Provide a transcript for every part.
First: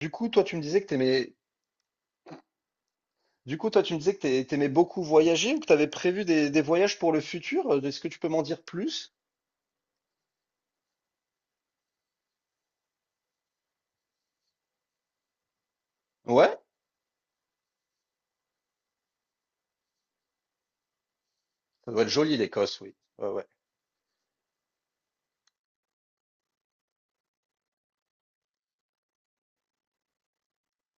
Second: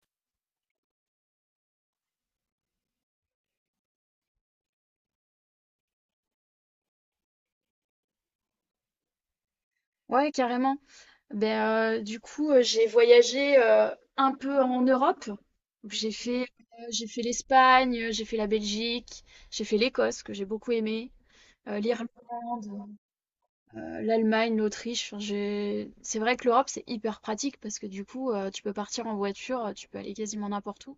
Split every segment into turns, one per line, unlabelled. Du coup, toi, tu me disais que t'aimais, du coup, toi, tu me disais que t'ai- t'aimais beaucoup voyager ou que t'avais prévu des voyages pour le futur. Est-ce que tu peux m'en dire plus?
Ouais, carrément. J'ai voyagé un peu en Europe.
Ouais,
J'ai fait l'Espagne, j'ai fait la Belgique, j'ai fait l'Écosse, que j'ai beaucoup aimé,
ça doit être joli, l'Écosse,
l'Irlande,
oui. Ouais, ouais.
l'Allemagne, l'Autriche. C'est vrai que l'Europe, c'est hyper pratique parce que tu peux partir en voiture, tu peux aller quasiment n'importe où.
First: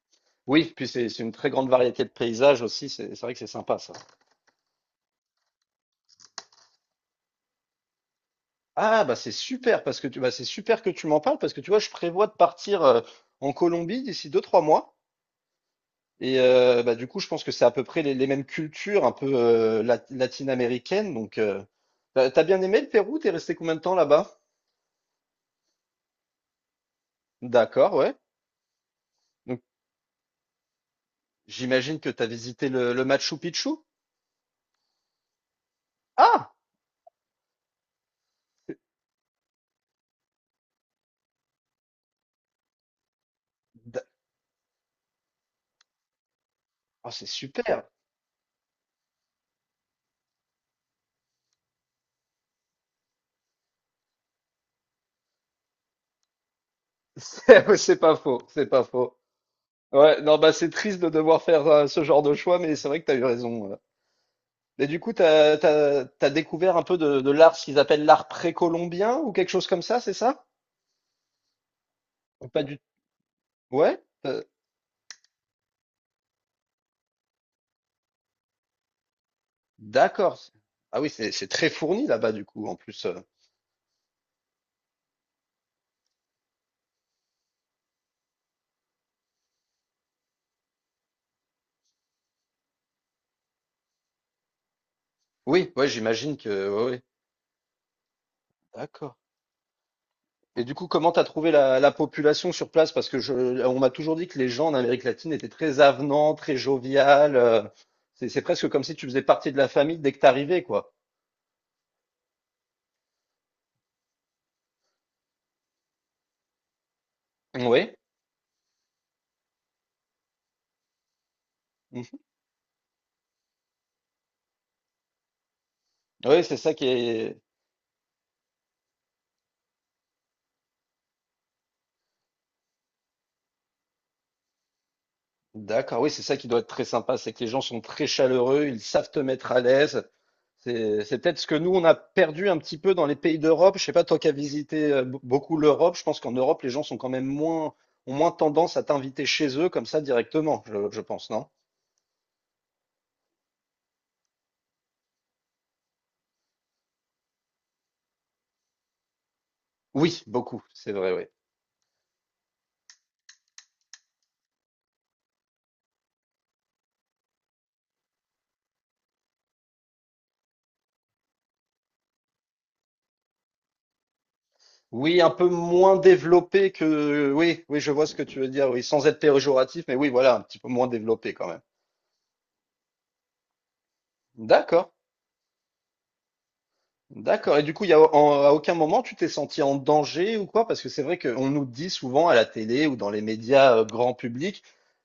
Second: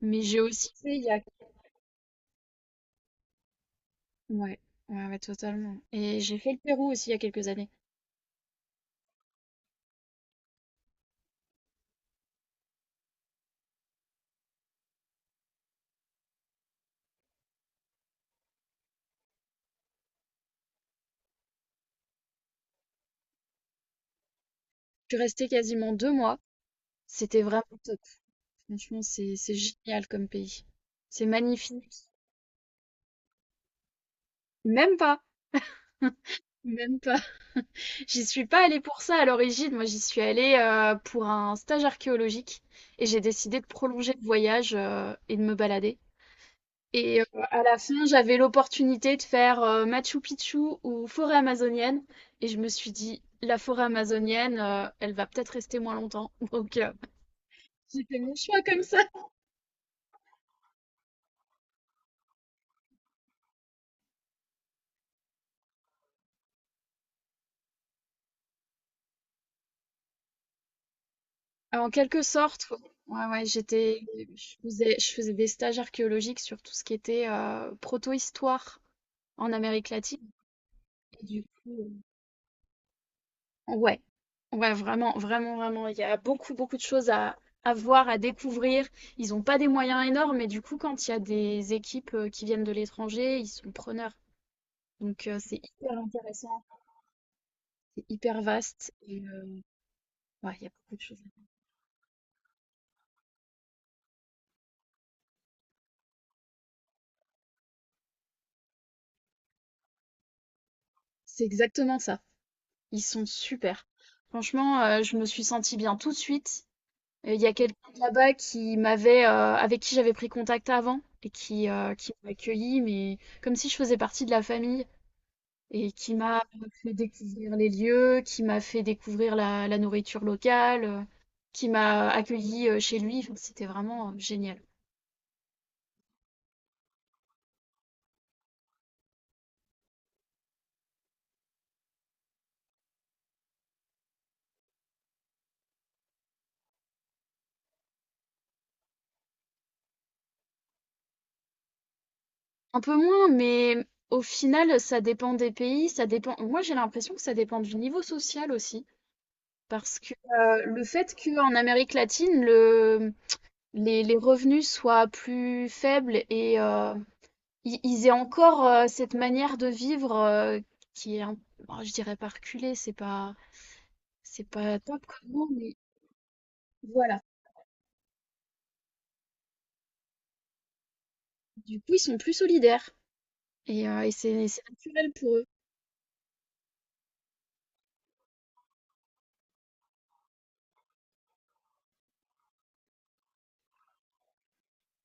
Mais j'ai aussi
Oui, puis
fait il
c'est
y a...
c'est une très grande variété de paysages aussi. C'est vrai que c'est sympa, ça.
Ouais, ouais, ouais, totalement. Et j'ai fait le Pérou aussi il y a quelques années.
Ah, bah, c'est super que tu m'en parles parce que tu vois, je prévois de partir en Colombie d'ici deux, trois mois. Et bah, du coup, je pense que c'est à peu près les mêmes cultures un peu latine-américaines. Donc, t'as bien aimé le Pérou? T'es resté combien de temps là-bas?
Je suis restée quasiment deux mois. C'était vraiment
D'accord,
top.
ouais.
Franchement, c'est génial comme pays. C'est magnifique.
J'imagine que tu as visité le Machu Picchu?
Même pas.
Ah!
Même pas. J'y suis pas
C'est
allée pour ça à l'origine. Moi, j'y suis allée pour un stage archéologique et j'ai décidé de prolonger le voyage et de me balader.
oh,
Et euh,
c'est
à la
super!
fin, j'avais l'opportunité de faire Machu Picchu ou forêt amazonienne et je me suis dit, la forêt amazonienne, elle va peut-être rester moins longtemps. Donc,
C'est
j'ai
pas
fait mon
faux,
choix
c'est
comme
pas
ça.
faux. Ouais, non, bah c'est triste de devoir faire ce genre de choix, mais c'est vrai que t'as eu raison. Mais du coup, t'as découvert un peu de l'art, ce qu'ils appellent l'art précolombien ou quelque chose comme ça, c'est ça?
En quelque
Ou pas
sorte, ouais,
du...
ouais, ouais,
Ouais? euh,
je faisais des stages archéologiques sur tout ce qui était proto-histoire en Amérique latine.
d'accord. Ah oui,
Et
c'est
du
c'est très
coup,
fourni là-bas du coup, en plus.
euh, ouais, ouais, vraiment, vraiment, vraiment, il y a beaucoup, beaucoup de choses à voir, à découvrir. Ils n'ont pas des moyens énormes, mais du coup, quand il y a des équipes qui viennent de l'étranger, ils sont preneurs. Donc, c'est
Oui, ouais,
hyper
j'imagine
intéressant,
que. Ouais, ouais.
c'est hyper vaste.
D'accord.
Et ouais, il
Et
y a
du coup,
beaucoup de
comment
choses.
t'as trouvé la population sur place? On m'a toujours dit que les gens en Amérique latine étaient très avenants, très joviales. C'est presque comme si tu faisais partie de la famille dès que t'arrivais, quoi.
C'est exactement ça. Ils sont super. Franchement, je me suis sentie bien tout de suite. Et il y a quelqu'un
Oui.
de là-bas qui m'avait, avec qui j'avais pris contact avant et qui
Mhm.
m'a accueilli, mais comme si je faisais partie de la famille et qui m'a
Oui, c'est ça qui
fait
est.
découvrir les lieux, qui m'a fait découvrir la, la nourriture locale, qui m'a accueilli chez lui. Enfin, c'était vraiment génial.
D'accord, oui, c'est ça qui doit être très sympa, c'est que les gens sont très chaleureux, ils savent te mettre à l'aise. C'est peut-être ce que nous, on a perdu un petit peu dans les pays d'Europe. Je sais pas, toi qui as visité beaucoup l'Europe, je pense qu'en Europe, les gens sont quand même moins, ont moins tendance à t'inviter chez eux comme ça directement, je pense, non?
Un peu moins, mais au final, ça dépend des pays, ça dépend. Moi, j'ai l'impression que ça dépend du niveau social aussi, parce que
Oui, beaucoup,
euh, le
c'est vrai,
fait
oui.
qu'en Amérique latine, le les revenus soient plus faibles et ils aient encore cette manière de vivre qui est, bon, je dirais pas reculée, c'est pas top
Oui,
comme
un
mot,
peu
mais
moins développé
voilà.
que. Oui, oui, je vois ce que tu veux dire, oui, sans être péjoratif, mais oui, voilà, un petit peu moins développé quand même.
Du coup, ils sont plus solidaires et et c'est
D'accord,
naturel pour eux.
d'accord. Et du coup, il y a, en- à aucun moment tu t'es senti en danger ou quoi? Parce que c'est vrai qu'on nous dit souvent à la télé ou dans les médias grand public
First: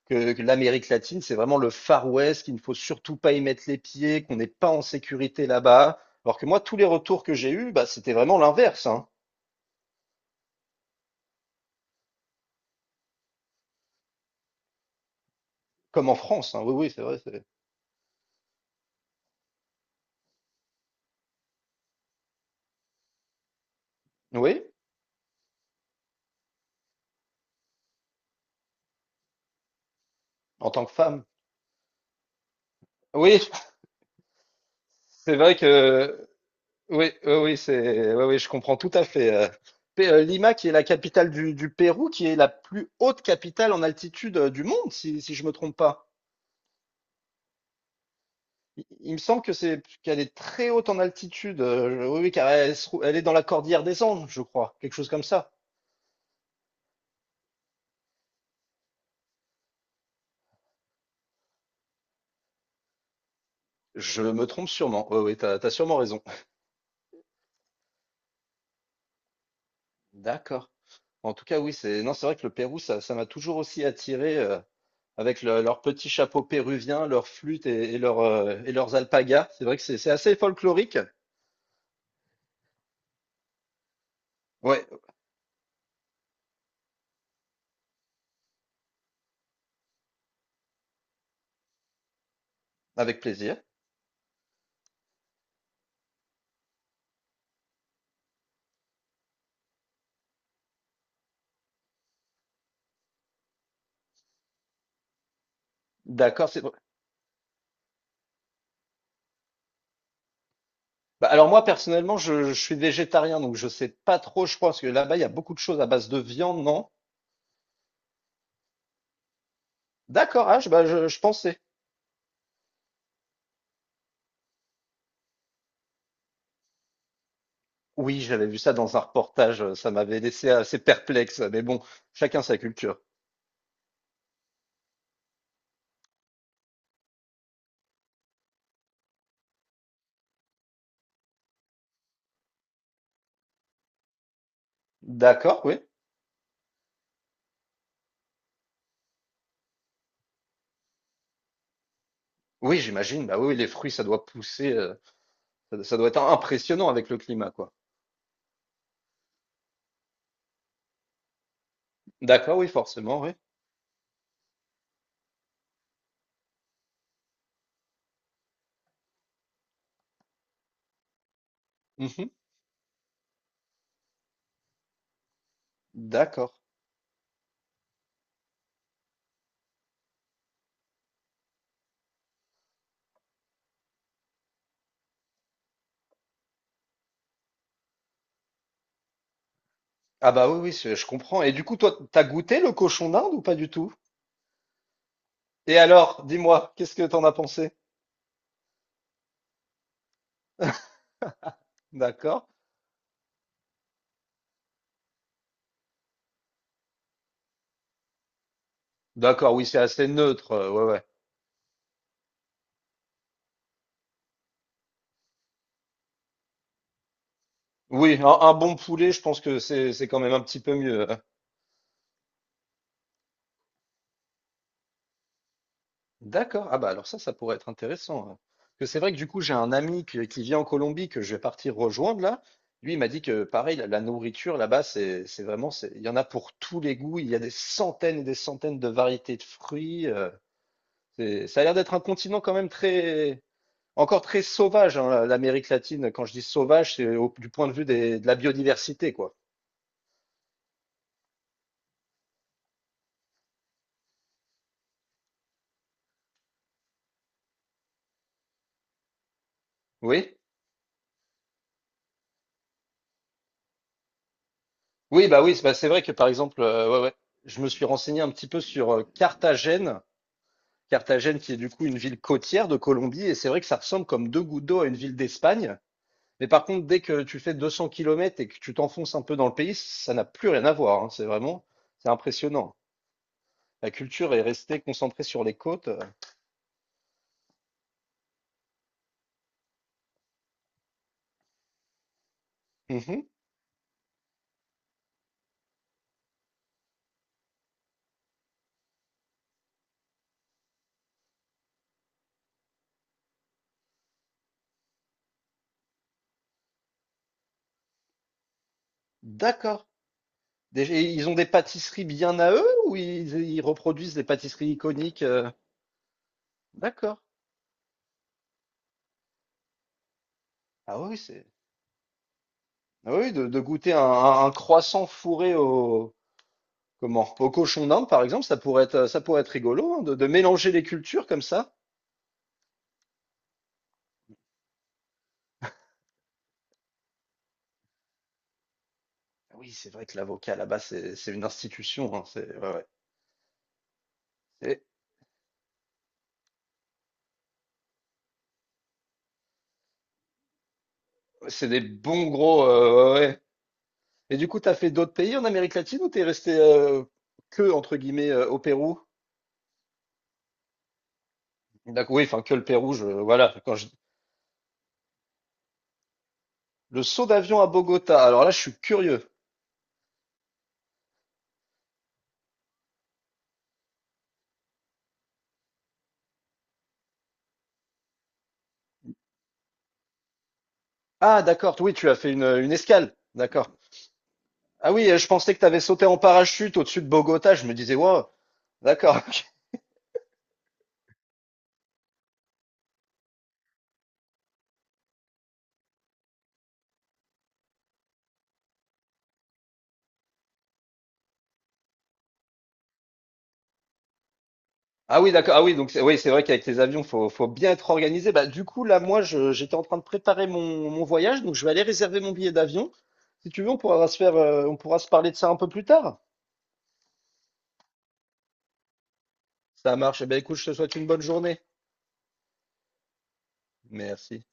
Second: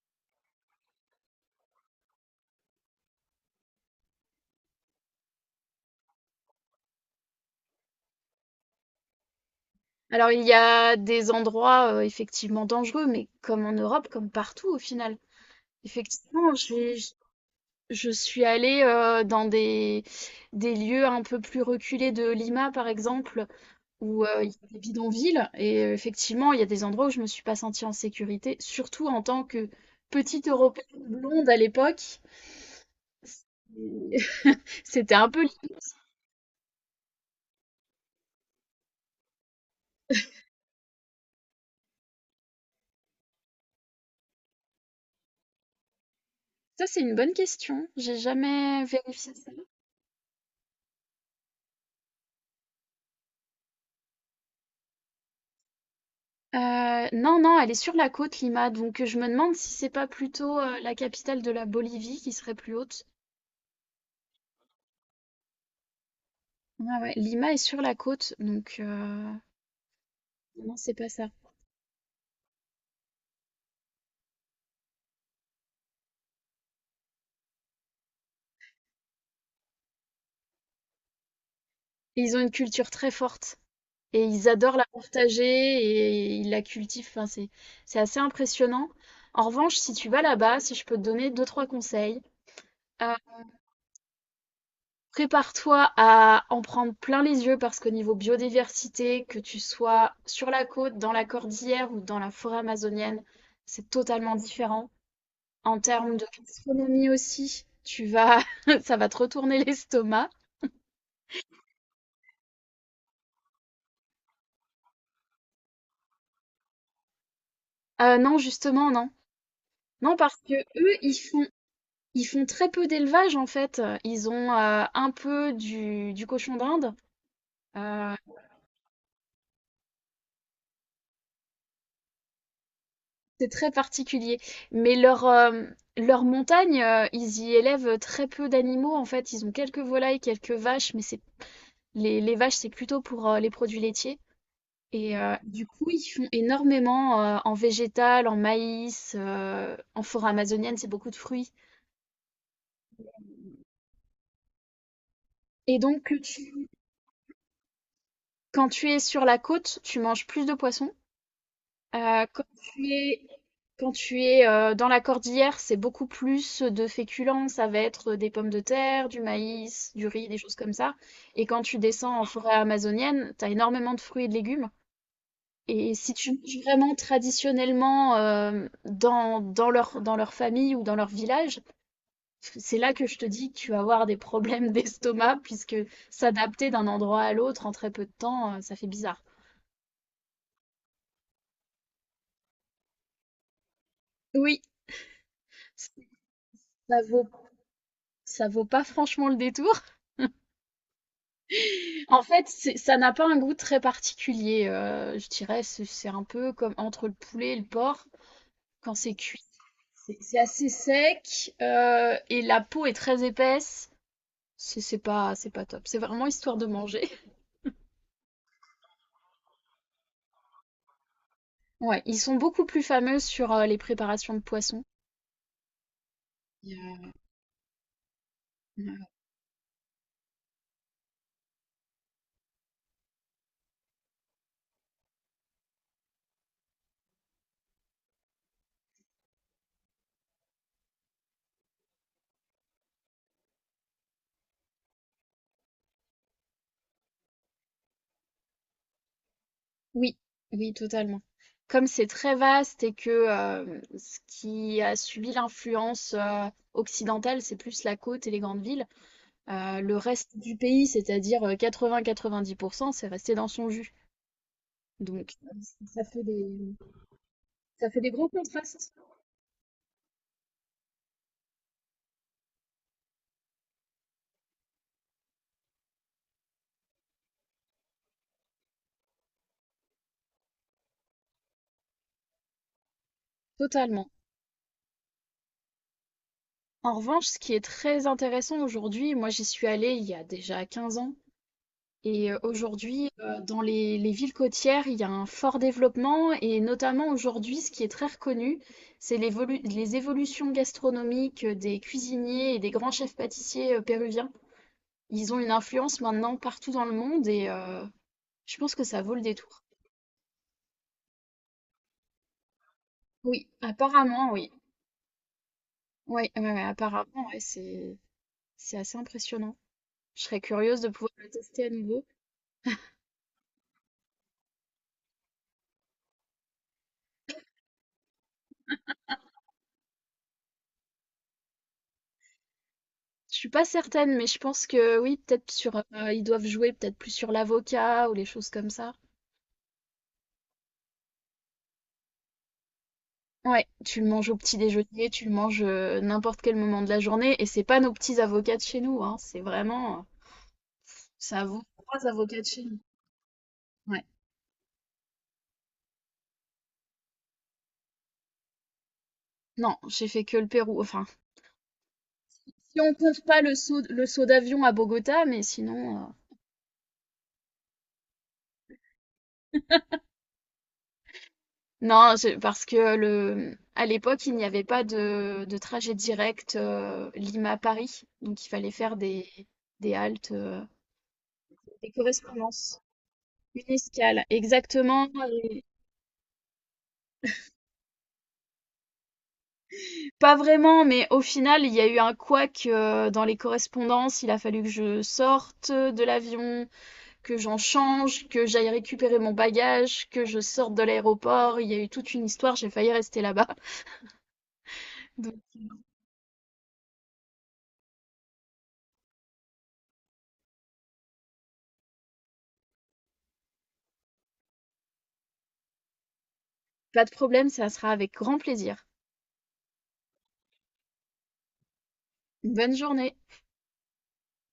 que l'Amérique latine, c'est vraiment le Far West, qu'il ne faut surtout pas y mettre les pieds, qu'on n'est pas en sécurité là-bas. Alors que moi, tous les retours que j'ai eus, bah, c'était vraiment l'inverse, hein.
Alors, il y a des endroits effectivement dangereux, mais comme en Europe, comme partout au final.
Comme en
Effectivement,
France, hein. Oui, oui, c'est vrai. C'est-
je suis allée dans des lieux un peu plus reculés de Lima, par exemple où il y
Oui,
a des bidonvilles. Effectivement, il y a des endroits où je me suis pas sentie en sécurité, surtout en tant que petite
en tant
Européenne
que femme.
blonde à l'époque.
Oui,
C'était un
c'est
peu...
vrai que oui, oui, oui, c'est oui, oui, je comprends tout à fait. Lima, qui est la capitale du Pérou, qui est la plus haute capitale en altitude du monde, si je me trompe pas.
Ça, c'est une bonne question. J'ai jamais
Il me
vérifié
semble
ça.
que c'est qu'elle est très haute en altitude. Oui, oui, car elle est dans la cordillère des Andes, je crois, quelque chose comme ça.
Non, non, elle est sur la côte, Lima. Donc, je me demande si c'est pas plutôt la capitale de la Bolivie qui serait plus haute.
Je me trompe sûrement. Oui, oui, t'as sûrement raison.
Ah ouais, Lima est sur la côte, donc
D'accord.
non, c'est pas ça.
En tout cas, oui, c'est non, c'est vrai que le Pérou, ça m'a toujours aussi attiré. Avec leur petit chapeau péruvien, leur flûte et et leurs alpagas. C'est vrai que c'est assez folklorique.
Et ils ont une culture très forte. Et ils adorent
Ouais,
la partager et ils la cultivent. Enfin, c'est assez impressionnant. En revanche, si tu vas là-bas, si je peux te donner deux, trois conseils, euh,
avec plaisir.
prépare-toi à en prendre plein les yeux parce qu'au niveau biodiversité, que tu sois sur la côte, dans la cordillère ou dans la forêt amazonienne, c'est totalement différent. En termes de
D'accord, c'est
gastronomie aussi, ça va te retourner l'estomac.
bah, alors moi personnellement, je suis végétarien, donc je sais pas trop, je pense que là-bas, il y a beaucoup de choses à base de viande, non?
Non, justement, non. Non, parce
D'accord,
que
ah,
eux, ils
je
font
pensais.
Ils font très peu d'élevage en fait. Ils ont un peu du cochon d'Inde, heu,
Oui, j'avais vu ça dans un reportage, ça m'avait laissé assez perplexe, mais bon, chacun sa culture.
c'est très particulier. Mais leur montagne, ils y élèvent très peu d'animaux en fait. Ils ont quelques volailles, quelques vaches, mais c'est les vaches, c'est plutôt pour les produits laitiers et
D'accord,
du
oui.
coup, ils font énormément en végétal, en maïs, en forêt amazonienne, c'est beaucoup de fruits
Oui, j'imagine, bah oui, les fruits, ça doit pousser,
et
ça
donc
doit
que
être
tu
impressionnant avec le climat, quoi.
quand tu es sur la côte, tu manges plus de poissons. Euh, quand
D'accord, oui,
tu es,
forcément, oui.
Quand tu es dans la cordillère, c'est beaucoup plus de féculents. Ça va être des pommes de terre, du maïs, du riz, des choses comme ça. Et quand tu descends en
Mhm.
forêt amazonienne, t'as énormément de fruits et de légumes. Et si tu
D'accord.
manges vraiment traditionnellement dans, dans leur famille ou dans leur village, c'est là que je te dis que tu vas avoir des problèmes d'estomac, puisque s'adapter d'un endroit à l'autre en très peu de temps, ça fait bizarre.
Ah bah oui, oui, je comprends. Et du coup, toi, t'as goûté le cochon d'Inde ou pas du tout?
Oui,
Et alors, dis-moi,
ça
qu'est-ce que t'en
vaut,
as pensé?
ça vaut pas franchement le détour. En
D'accord.
fait, ça n'a pas un goût très particulier. Je dirais, c'est un peu comme entre le poulet et le porc. Quand c'est cuit,
D'accord, oui, c'est assez
c'est
neutre.
assez
euh, Ouais, ouais.
sec euh, et la peau est très épaisse. C'est pas top. C'est vraiment histoire de manger.
Oui, un bon poulet, je pense que c'est quand même un petit peu mieux. Hein.
Ouais, ils sont beaucoup plus fameux sur les préparations de poissons.
D'accord.
Il
Ah bah alors ça pourrait être intéressant. Hein.
euh,
Parce que c'est vrai que du coup, j'ai un ami qui vit en Colombie que je vais partir rejoindre là. Lui, il m'a dit que pareil, la nourriture là-bas, c'est vraiment, c'est, il y en a pour tous les goûts. Il y a des centaines et des centaines de variétés de fruits. Ça a l'air d'être un continent quand même très, encore très sauvage, hein, l'Amérique latine. Quand je dis sauvage, c'est du point de vue de la biodiversité, quoi.
Oui, oui, totalement. Comme c'est très vaste et que ce qui a subi l'influence occidentale, c'est plus la côte et les grandes villes. Le
Oui?
reste du pays, c'est-à-dire 80-90%, c'est resté dans son jus.
Oui,
Donc,
bah
euh,
oui, c'est vrai
ça
que
fait
par
des,
exemple, je me suis
ça fait des
renseigné
gros
un petit peu
contrastes.
sur Carthagène. Carthagène qui est du coup une ville côtière de Colombie, et c'est vrai que ça ressemble comme deux gouttes d'eau à une ville d'Espagne. Mais par contre, dès que tu fais 200 km et que tu t'enfonces un peu dans le pays, ça n'a plus rien à voir. Hein. C'est vraiment, c'est impressionnant. La
Totalement.
culture est restée concentrée sur les côtes.
En revanche, ce qui est très intéressant aujourd'hui, moi j'y suis allée il y a déjà 15 ans, et aujourd'hui,
Mhm.
dans les villes côtières, il y a un fort développement, et notamment aujourd'hui, ce qui est très reconnu, c'est les évolutions gastronomiques des cuisiniers et des grands chefs pâtissiers péruviens. Ils ont une influence maintenant partout dans le monde, et je pense que ça vaut le détour.
D'accord. Déjà, ils ont des pâtisseries bien à eux ou
Oui,
ils reproduisent des
apparemment, oui.
pâtisseries iconiques?
Ouais, ouais, ouais,
D'accord.
apparemment, ouais, c'est assez impressionnant. Je serais curieuse de
Ah
pouvoir
oui,
le
c'est.
tester à nouveau.
Ah oui, de goûter un croissant fourré comment, au cochon d'Inde, par exemple, ça pourrait être rigolo, hein, de mélanger les cultures comme ça.
Je suis pas certaine, mais je pense que oui, peut-être sur ils doivent jouer peut-être plus sur l'avocat ou les choses comme ça.
Ah Oui, c'est vrai que l'avocat là-bas, c'est une institution. Hein, c'est, ouais, ouais.
Ouais, tu le manges au petit
C'est
déjeuner, tu le manges n'importe quel moment de la journée, et c'est pas nos petits avocats de chez nous, hein, c'est vraiment, ça vaut
c'est des
trois
bons
avocats de
gros.
chez nous.
euh, Ouais, ouais.
Ouais.
Et du coup, t'as fait d'autres pays en Amérique latine ou t'es resté que, entre guillemets, au Pérou?
Non, j'ai fait que le Pérou. Enfin,
D'accord, oui, enfin, que le
si
Pérou,
on compte pas
voilà. Quand
le saut d'avion à Bogota, mais sinon.
Le saut d'avion à Bogota. Alors là, je suis curieux.
Non, parce que le, à l'époque, il n'y avait pas de, de trajet direct Lima-Paris. Donc, il fallait faire des haltes,
Ah, d'accord.
des
Oui, tu as fait une
correspondances,
escale. D'accord.
une escale.
Ah oui,
Exactement.
je pensais que
et-
tu avais sauté en parachute au-dessus de Bogota. Je me disais, wow. D'accord. Ok.
Pas vraiment, mais au final, il y a eu un couac dans les correspondances. Il a fallu que je sorte de l'avion, que j'en change, que j'aille récupérer mon bagage, que je sorte de l'aéroport. Il y a eu toute une histoire. J'ai failli rester là-bas.
Ah oui,
Donc,
d'accord. Ah oui, donc c'est- oui, c'est vrai qu'avec les avions, faut bien être organisé. Bah, du coup, là, moi, j'étais en train de préparer mon voyage, donc je vais aller réserver mon billet d'avion. Si tu veux, on pourra on pourra se parler de ça un peu plus tard.
pas de problème, ça sera avec grand plaisir.
Ça marche. Eh bien, écoute, je te souhaite une bonne journée.
Bonne journée.
Merci.